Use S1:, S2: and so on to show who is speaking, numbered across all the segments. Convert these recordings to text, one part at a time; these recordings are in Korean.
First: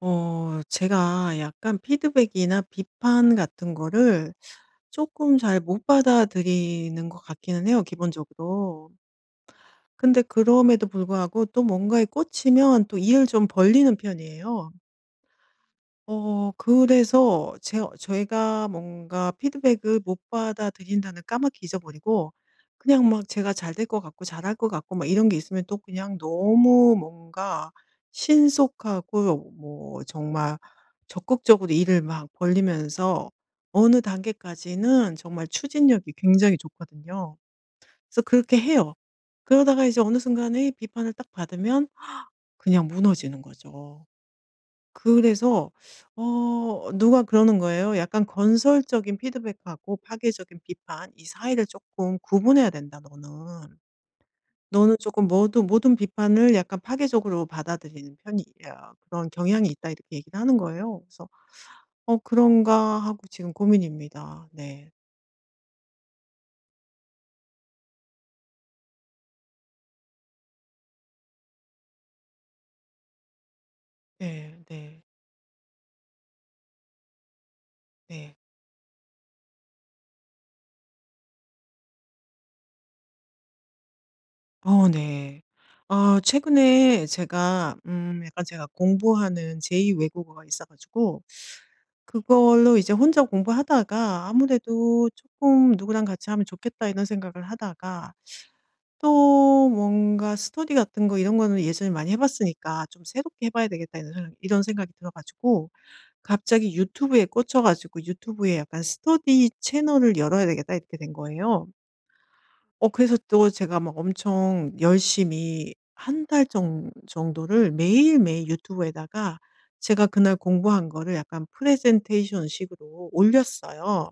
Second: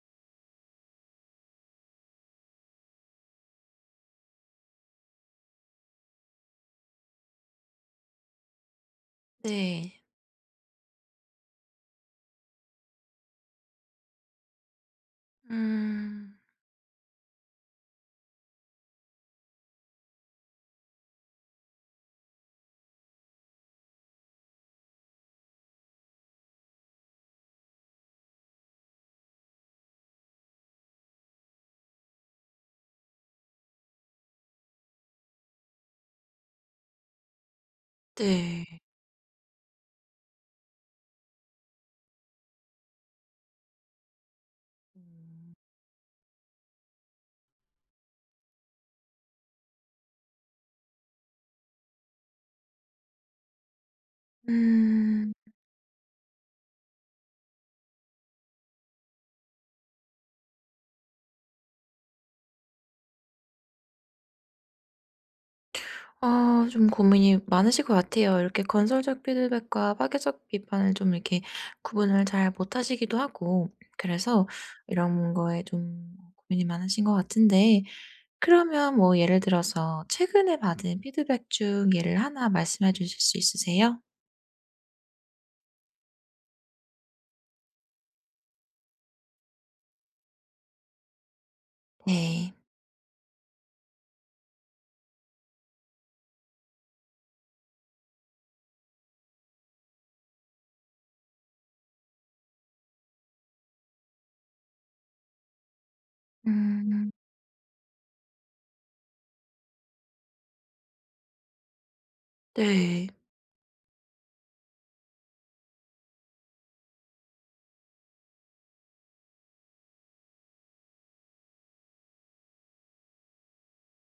S1: 제가 약간 피드백이나 비판 같은 거를 조금 잘 못 받아들이는 것 같기는 해요, 기본적으로.
S2: 네.
S1: 근데 그럼에도 불구하고 또 뭔가에 꽂히면 또 이를 좀 벌리는 편이에요.
S2: 음.
S1: 그래서 제희가 뭔가 피드백을 못 받아들인다는 까맣게 잊어버리고, 그냥 막 제가 잘 될 것 같고 잘할 것 같고 막 이런 게 있으면 또 그냥 너무 뭔가 신속하고, 뭐 정말 적극적으로 일을 막 벌리면서 어느 단계까지는 정말 추진력이 굉장히 좋거든요. 그래서 그렇게
S2: 네.
S1: 해요. 그러다가 이제 어느 순간에 비판을 딱 받으면 그냥 무너지는 거죠.
S2: 음.
S1: 그래서 누가 그러는 거예요. "약간 건설적인 피드백하고 파괴적인 비판 이 사이를 조금 구분해야 된다, 너는. 너는 조금
S2: 음.
S1: 모두 모든 비판을 약간 파괴적으로 받아들이는 편이야. 그런 경향이 있다." 이렇게 얘기를 하는 거예요. 그래서 '어 그런가?' 하고 지금 고민입니다. 네.
S2: 아 좀 고민이 많으실 것 같아요. 이렇게 건설적 피드백과 파괴적 비판을 좀 이렇게 구분을 잘 못하시기도 하고 그래서
S1: 네. 네.
S2: 이런 거에 좀 고민이 많으신 것 같은데
S1: 네.
S2: 그러면 뭐 예를 들어서 최근에 받은 피드백 중 예를 하나 말씀해 주실 수 있으세요?
S1: 어, 네. 아, 최근에 제가 약간 제가 공부하는 제2 외국어가 있어 가지고
S2: 네.
S1: 그걸로 이제 혼자 공부하다가, 아무래도 조금 '누구랑 같이 하면 좋겠다.' 이런 생각을 하다가 또 뭔가 스터디 같은 거 이런 거는 예전에 많이 해 봤으니까 '좀 새롭게 해 봐야 되겠다.' 이런 생각이 들어 가지고 갑자기
S2: 음.
S1: 유튜브에 꽂혀 가지고 '유튜브에 약간 스터디 채널을 열어야 되겠다.' 이렇게 된 거예요.
S2: 네.
S1: 그래서 또 제가 막 엄청 열심히 한 달 정도를 매일매일 유튜브에다가 제가 그날 공부한 거를 약간 프레젠테이션 식으로 올렸어요.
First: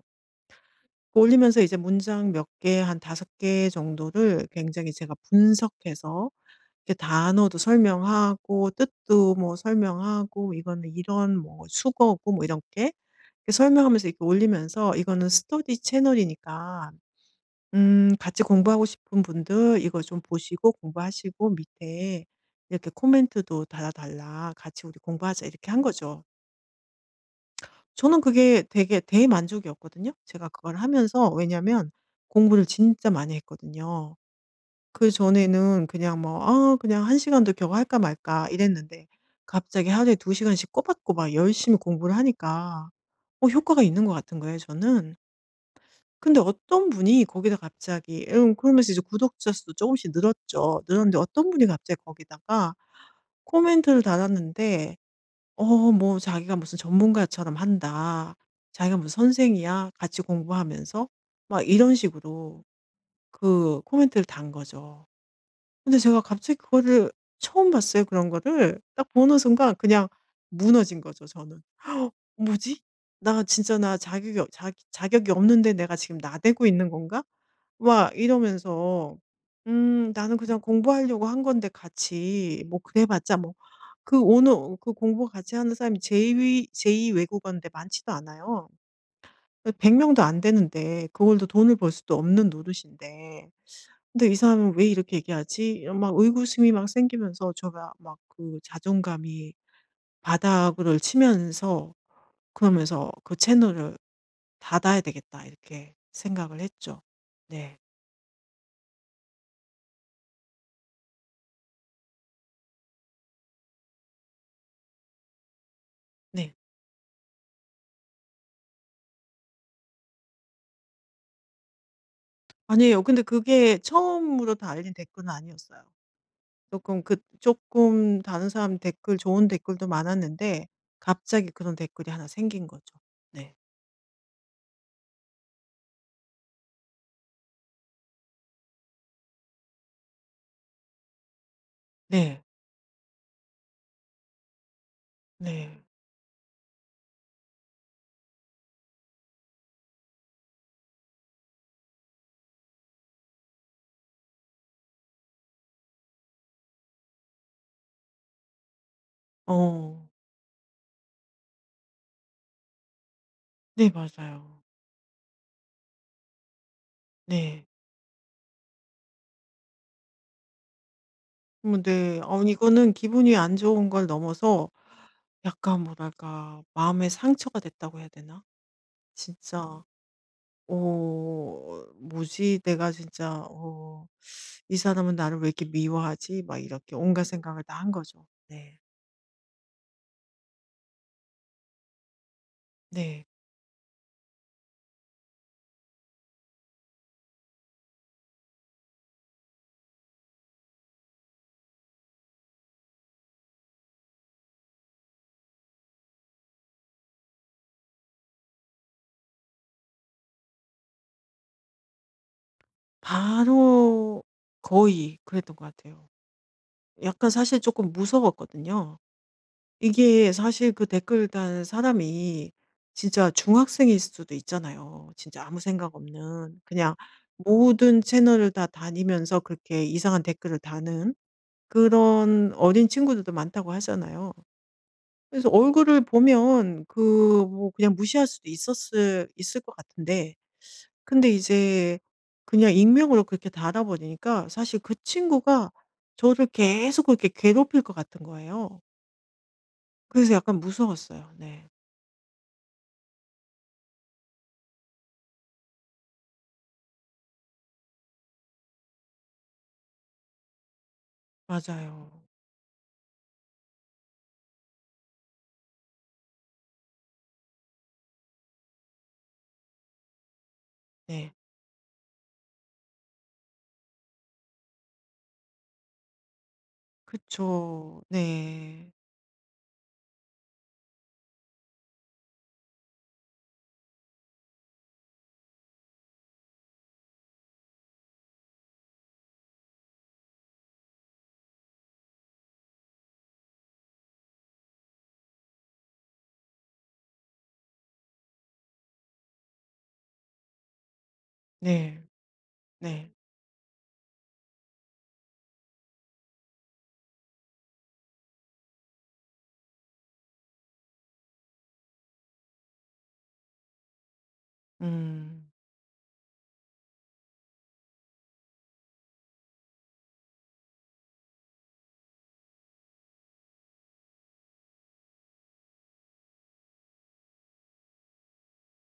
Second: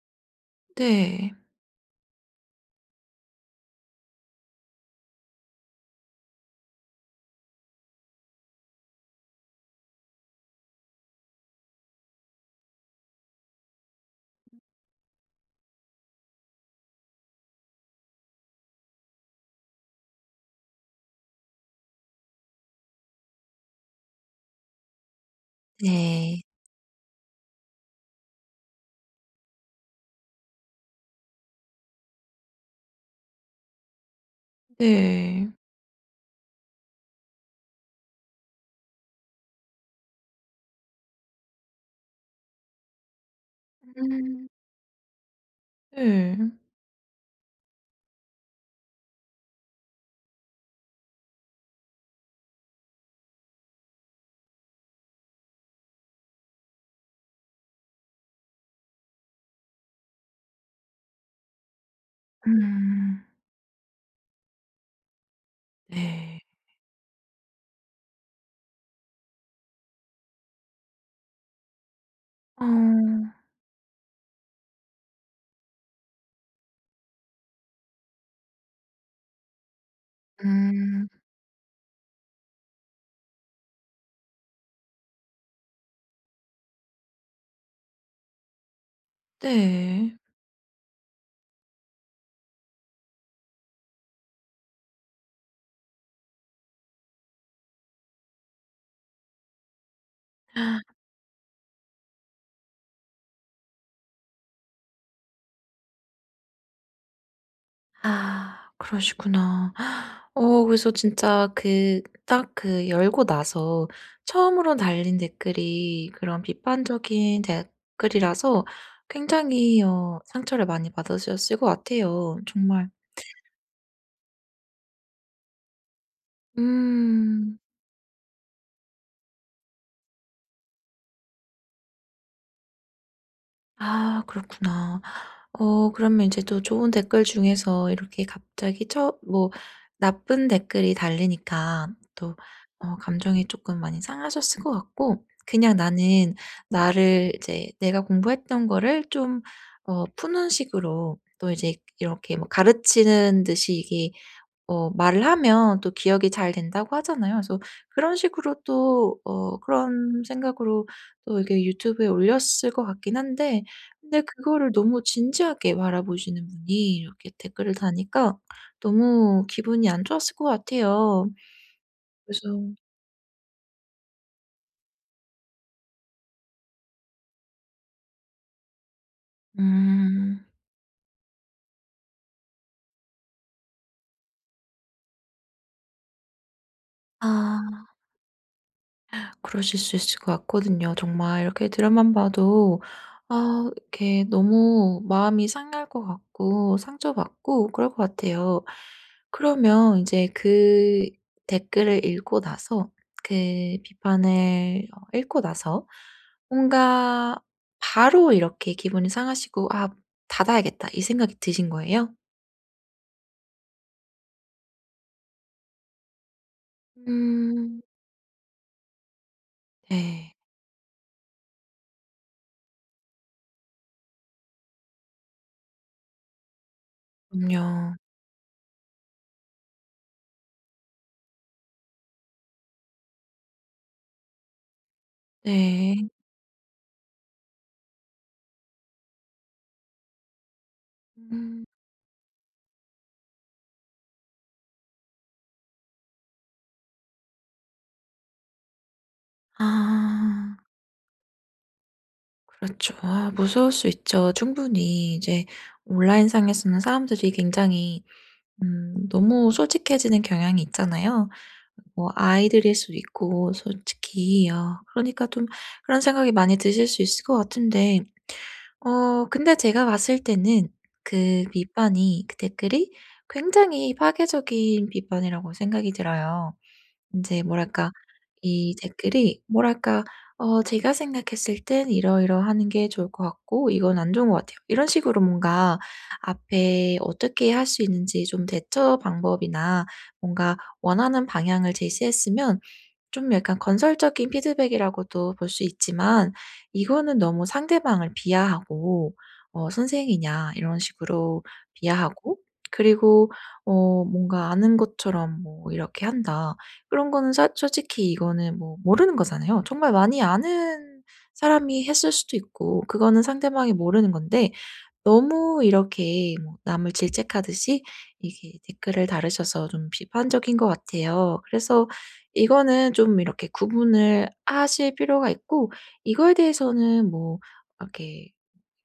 S1: 그
S2: 네.
S1: 올리면서 이제 문장 몇 개, 한 다섯 개 정도를 굉장히 제가 분석해서, 이렇게 단어도 설명하고 뜻도 뭐 설명하고 "이거는 이런 뭐 숙어고" 뭐 이렇게 설명하면서 이렇게 올리면서, 이거는 스터디 채널이니까 같이 공부하고 싶은 분들 이거 좀 보시고 공부하시고 밑에 이렇게 코멘트도 달아 달라, 같이 우리 공부하자, 이렇게 한 거죠.
S2: 네.
S1: 저는 그게 되게 대만족이었거든요. 제가 그걸 하면서, 왜냐면 공부를 진짜 많이 했거든요.
S2: 네.
S1: 그전에는 그냥 뭐 '아 그냥 1시간 시간도 겨우 할까 말까.' 이랬는데 갑자기 하루에 2시간 시간씩 꼬박꼬박 열심히 공부를 하니까 효과가 있는 것 같은
S2: 음.
S1: 거예요, 저는.
S2: 네.
S1: 근데 어떤 분이 거기다 갑자기 그러면서, 이제 구독자 수도 조금씩 늘었죠. 늘었는데 어떤 분이 갑자기 거기다가 코멘트를 달았는데, 뭐 "자기가 무슨 전문가처럼 한다. 자기가 무슨 선생이야 같이 공부하면서." 막 이런 식으로
S2: 음.
S1: 그 코멘트를 단 거죠. 근데 제가
S2: 네.
S1: 갑자기 그거를 처음 봤어요, 그런 거를. 딱 보는 순간 그냥 무너진 거죠, 저는. '뭐지?
S2: 어.
S1: 나 진짜 나 자격이 없 자 자격이 없는데 내가 지금 나대고 있는 건가?' 막 이러면서 나는 그냥
S2: 음.
S1: 공부하려고 한 건데, 같이 뭐 그래 봤자 뭐, 그 오늘 그 공부 같이 하는 사람이 제2 제이 외국어인데 많지도 않아요. 100명
S2: 네.
S1: 명도 안 되는데, 그걸로 돈을 벌 수도 없는 노릇인데, 근데 '이 사람은 왜 이렇게 얘기하지?' 막 의구심이 막 생기면서 제가 막 그 자존감이 바닥을 치면서, 그러면서 '그 채널을 닫아야 되겠다.' 이렇게 생각을 했죠. 네.
S2: 아 그러시구나. 그래서 진짜 그 딱 그 열고 나서 처음으로 달린 댓글이 그런
S1: 네.
S2: 비판적인 댓글이라서 굉장히 상처를 많이 받으셨을 것 같아요 정말.
S1: 아니에요. 근데 그게 처음으로 달린 댓글은 아니었어요. 조금 그
S2: 음.
S1: 조금 다른 사람 댓글, 좋은 댓글도 많았는데 갑자기 그런 댓글이 하나 생긴 거죠. 네.
S2: 아 그렇구나. 그러면 이제 또 좋은 댓글 중에서 이렇게 갑자기 처 뭐 나쁜 댓글이 달리니까 또
S1: 네.
S2: 감정이 조금 많이 상하셨을 것 같고 그냥
S1: 네.
S2: 나는 나를 이제 내가 공부했던 거를 좀 푸는 식으로 또 이제 이렇게 뭐 가르치는 듯이 이게 말을 하면 또 기억이 잘 된다고 하잖아요. 그래서 그런 식으로 또
S1: 어.
S2: 그런 생각으로 또 이게 유튜브에 올렸을 것 같긴 한데
S1: 네,
S2: 근데
S1: 맞아요.
S2: 그거를 너무 진지하게 바라보시는 분이 이렇게
S1: 네.
S2: 댓글을 다니까 너무 기분이 안 좋았을 것 같아요.
S1: 음. 네.
S2: 그래서
S1: 이거는 기분이 안 좋은 걸 넘어서 약간 뭐랄까, 마음의 상처가 됐다고 해야 되나? 진짜
S2: 음.
S1: '어 뭐지? 내가 진짜 어 이 사람은 나를 왜 이렇게 미워하지?' 막 이렇게 온갖 생각을 다
S2: 아.
S1: 한 거죠. 네.
S2: 그러실 수 있을 것 같거든요. 정말 이렇게 드라마만 봐도
S1: 네.
S2: 아 이렇게 너무 마음이 상할 것 같고 상처받고 그럴 것 같아요. 그러면 이제 그 댓글을 읽고 나서 그 비판을 읽고 나서 뭔가 바로 이렇게 기분이 상하시고 '아 닫아야겠다.' 이 생각이 드신 거예요?
S1: 바로, 거의 그랬던 것 같아요. 약간 사실
S2: 음.
S1: 조금 무서웠거든요. 이게
S2: 네.
S1: 사실 그 댓글 단 사람이 진짜 중학생일 수도 있잖아요. 진짜 아무 생각 없는, 그냥
S2: 그럼요.
S1: 모든 채널을 다 다니면서 그렇게 이상한 댓글을 다는 그런 어린 친구들도 많다고 하잖아요. 그래서 얼굴을
S2: 네.
S1: 보면 그 뭐 그냥 무시할 수도 있었을 있을 것 같은데, 근데
S2: 음.
S1: 이제 그냥 익명으로 그렇게 달아 버리니까 사실 그 친구가 저를 계속 그렇게 괴롭힐 것 같은 거예요. 그래서
S2: 아.
S1: 약간 무서웠어요. 네.
S2: 그렇죠. 아 무서울 수 있죠. 충분히 이제 온라인상에서는 사람들이 굉장히 너무 솔직해지는 경향이 있잖아요. 뭐
S1: 맞아요.
S2: 아이들일 수도 있고 솔직히 아 그러니까 좀 그런 생각이 많이 드실 수 있을 것 같은데 근데 제가 봤을 때는
S1: 네.
S2: 그 비판이 그 댓글이 굉장히 파괴적인 비판이라고 생각이 들어요. 인제 뭐랄까
S1: 그쵸.
S2: 이
S1: 네.
S2: 댓글이 뭐랄까 "어 제가 생각했을 땐 이러이러하는 게 좋을 것 같고 이건 안 좋은 것 같아요." 이런 식으로 뭔가 앞에 어떻게 할 수 있는지 좀 대처 방법이나 뭔가 원하는 방향을 제시했으면 좀 약간 건설적인 피드백이라고도 볼 수 있지만 이거는 너무 상대방을 비하하고 "선생이냐." 이런 식으로
S1: 네.
S2: 비하하고
S1: 네.
S2: 그리고 뭔가 "아는 것처럼 뭐 이렇게 한다." 그런 거는 사 솔직히 이거는 뭐 모르는 거잖아요. 정말 많이 아는 사람이 했을 수도 있고 그거는 상대방이 모르는 건데
S1: 음.
S2: 너무 이렇게 뭐 남을 질책하듯이 이렇게 댓글을 달으셔서 좀 비판적인 것 같아요. 그래서 이거는 좀 이렇게 구분을 하실 필요가 있고 이거에 대해서는 뭐 이렇게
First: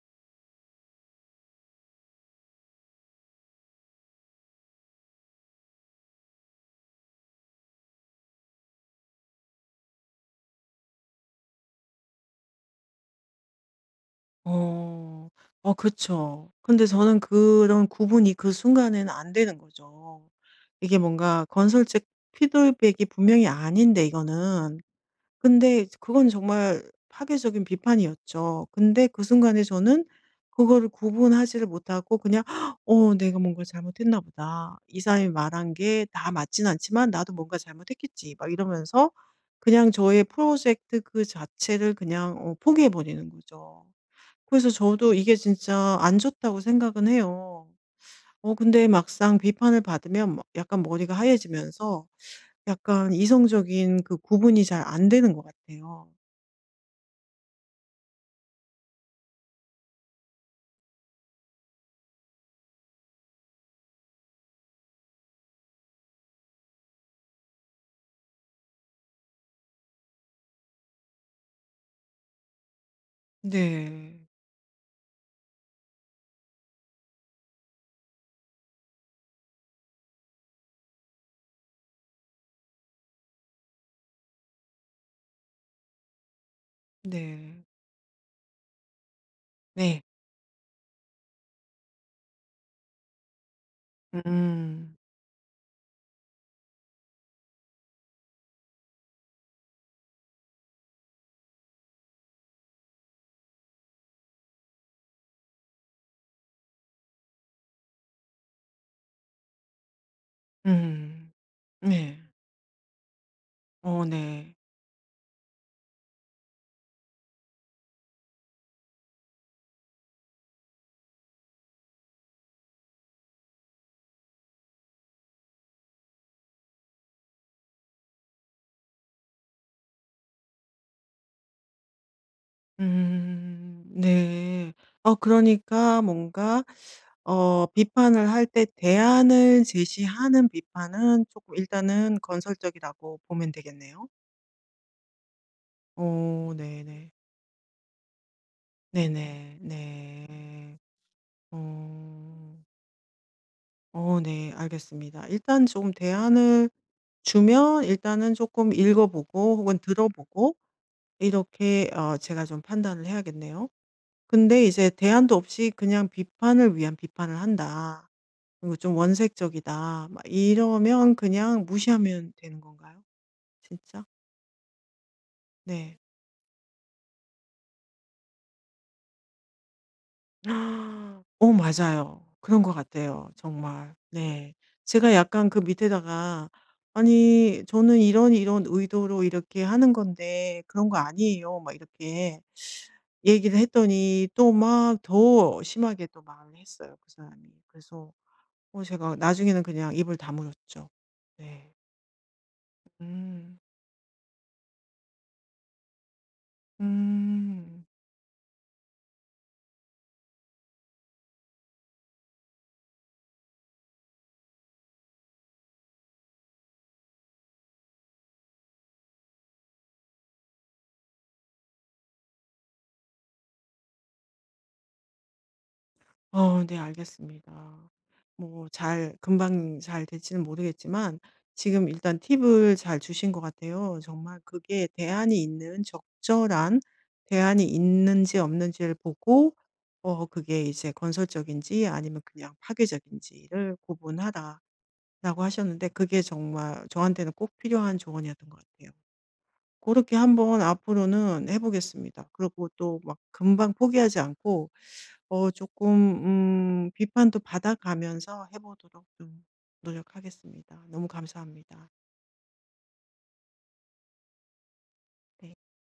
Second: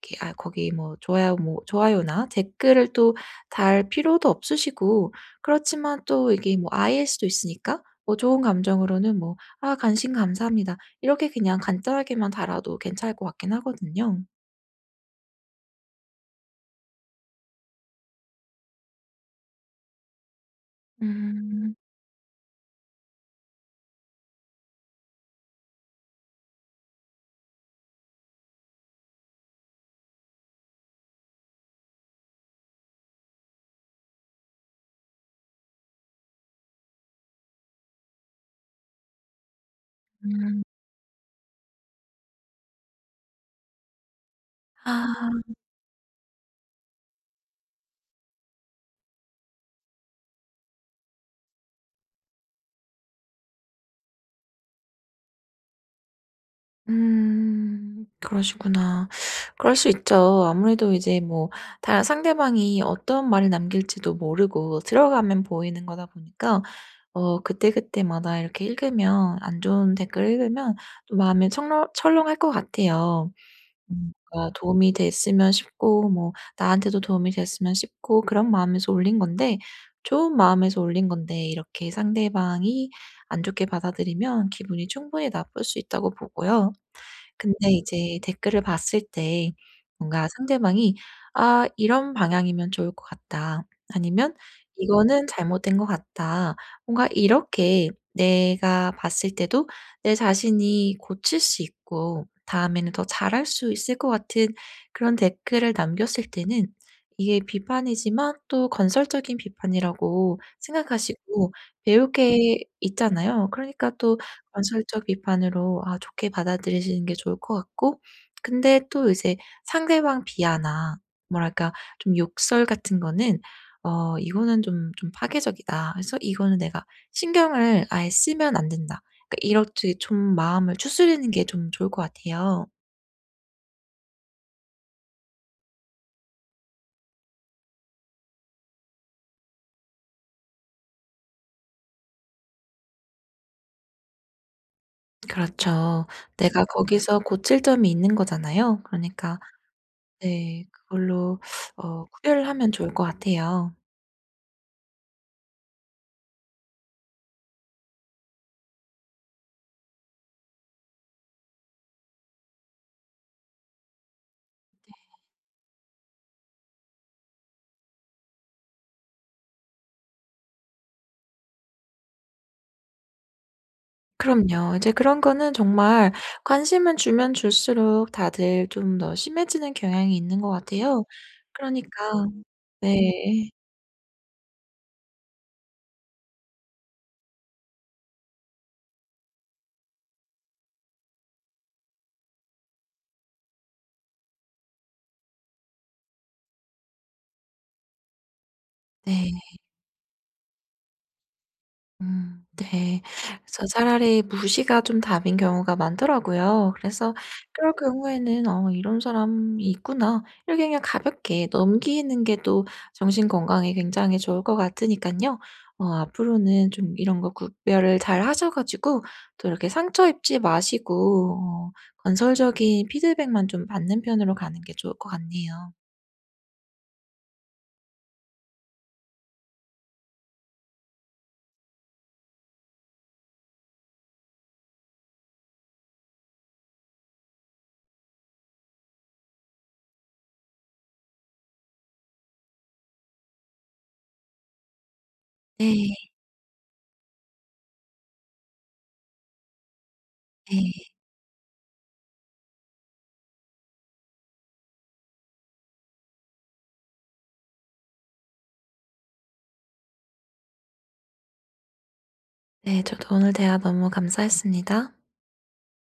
S2: 이렇게 아 거기 뭐 좋아요 뭐 좋아요나 댓글을 또 달 필요도 없으시고 그렇지만 또 이게 뭐 아이일 수도 있으니까 뭐 좋은 감정으로는 뭐 "아 관심 감사합니다." 이렇게 그냥 간단하게만 달아도 괜찮을 것 같긴 하거든요.
S1: 어. 그쵸. 근데 저는 그런 구분이 그 순간에는 안 되는 거죠. 이게 뭔가
S2: 음.
S1: 건설적 피드백이 분명히 아닌데, 이거는, 근데 그건 정말 파괴적인 비판이었죠. 근데 그 순간에 저는 그거를 구분하지를 못하고 그냥 '어 내가 뭔가 잘못했나 보다. 이 사람이 말한 게 다 맞진 않지만 나도 뭔가 잘못했겠지.' 막 이러면서 그냥 저의
S2: 음.
S1: 프로젝트 그 자체를 그냥 포기해 버리는 거죠. 그래서 저도
S2: 아.
S1: 이게 진짜 안 좋다고 생각은 해요. 근데 막상 비판을 받으면 뭐 약간 머리가 하얘지면서 약간 이성적인 그 구분이 잘 안 되는 것 같아요.
S2: 음. 그러시구나. 그럴 수 있죠. 아무래도 이제 뭐 다 상대방이 어떤 말을 남길지도 모르고 들어가면 보이는 거다 보니까 그때그때마다 이렇게 읽으면 안 좋은 댓글 읽으면 또 마음이 철렁 철렁할 것 같아요.
S1: 네.
S2: 뭔가 도움이 됐으면 싶고 뭐 나한테도 도움이 됐으면 싶고 그런 마음에서 올린 건데 좋은 마음에서 올린 건데 이렇게 상대방이 안 좋게 받아들이면 기분이 충분히 나쁠 수 있다고 보고요.
S1: 네.
S2: 근데 이제 댓글을 봤을 때
S1: 네.
S2: 뭔가 상대방이 '아 이런 방향이면 좋을 것 같다.' 아니면
S1: 음.
S2: '이거는 잘못된 것 같다.' 뭔가 이렇게 내가 봤을 때도 내 자신이 고칠 수 있고 다음에는 더 잘할 수 있을 것 같은 그런 댓글을 남겼을 때는 이게 비판이지만 또 건설적인 비판이라고
S1: 음.
S2: 생각하시고 배울
S1: 네.
S2: 게 있잖아요. 그러니까
S1: 어,
S2: 또
S1: 네.
S2: 건설적 비판으로 아 좋게 받아들이시는 게 좋을 것 같고 근데 또 이제 상대방 비하나 뭐랄까 좀 욕설 같은 거는 '이거는 좀 파괴적이다. 그래서 이거는 내가 신경을 아예 쓰면 안 된다.' 그러니까 이렇게 좀 마음을 추스르는 게 좀 좋을 것 같아요.
S1: 음. 네. 그러니까 뭔가 비판을 할 때 대안을 제시하는 비판은 쪼끔 일단은 건설적이라고 보면 되겠네요.
S2: 그렇죠.
S1: 어,
S2: 내가
S1: 네네.
S2: 거기서 고칠 점이 있는 거잖아요. 그러니까
S1: 네네.
S2: 네
S1: 네.
S2: 그걸로 구별을
S1: 어.
S2: 하면 좋을 것 같아요.
S1: 어, 네. 알겠습니다. 일단 좀 대안을 주면 일단은 쪼끔 읽어 보고 혹은 들어 보고, 이렇게 제가 좀 판단을 해야겠네요. 근데 이제 대안도 없이 그냥 비판을 위한 비판을 한다, 그리고 좀 원색적이다, 막 이러면 그냥 무시하면 되는 건가요? 진짜?
S2: 그럼요. 이제 그런 거는
S1: 네.
S2: 정말 관심을 주면 줄수록 다들 좀 더 심해지는 경향이 있는 것 같아요.
S1: 오,
S2: 그러니까
S1: 맞아요. 그런 것 같아요,
S2: 네.
S1: 정말. 네. 제가 약간 그 밑에다가 "아니 저는 이런 이런 의도로 이렇게 하는 건데 그런 거 아니에요." 막 이렇게 얘기를 했더니 또 막 더 심하게 또 말을 했어요, 그 사람이. 그래서 제가
S2: 네.
S1: 나중에는 그냥 입을 다물었죠. 네.
S2: 네.
S1: 음.
S2: 그래서 차라리 무시가 좀 답인 경우가 많더라고요. 그래서 그럴
S1: 음.
S2: 경우에는 '어 이런 사람이 있구나.' 이렇게 그냥 가볍게 넘기는 게 또 정신 건강에 굉장히 좋을 것 같으니까요. 앞으로는 좀 이런 거 구별을 잘 하셔 가지고 또 이렇게 상처 입지 마시고 어 건설적인 피드백만 좀 받는 편으로 가는 게 좋을 것 같네요.
S1: 어, 네, 알겠습니다. 뭐 잘 금방 잘 될지는 모르겠지만 지금 일단 팁을 잘 주신 것 같아요. 정말 그게 대안이 있는 적절한 대안이 있는지 없는지를 보고 그게 이제 '건설적인지 아니면 그냥 파괴적인지.'를 구분하라 라고 하셨는데,
S2: 네.
S1: 그게 정말 저한테는 꼭 필요한 조언이었던 것 같아요. 그렇게 한번
S2: 네.
S1: 앞으로는 해 보겠습니다. 그리고 또 막 금방 포기하지 않고 조금 비판도 받아가면서 해 보도록 좀 노력하겠습니다. 너무 감사합니다.
S2: 네. 저도 오늘 대화 너무 감사했습니다.
S1: 네.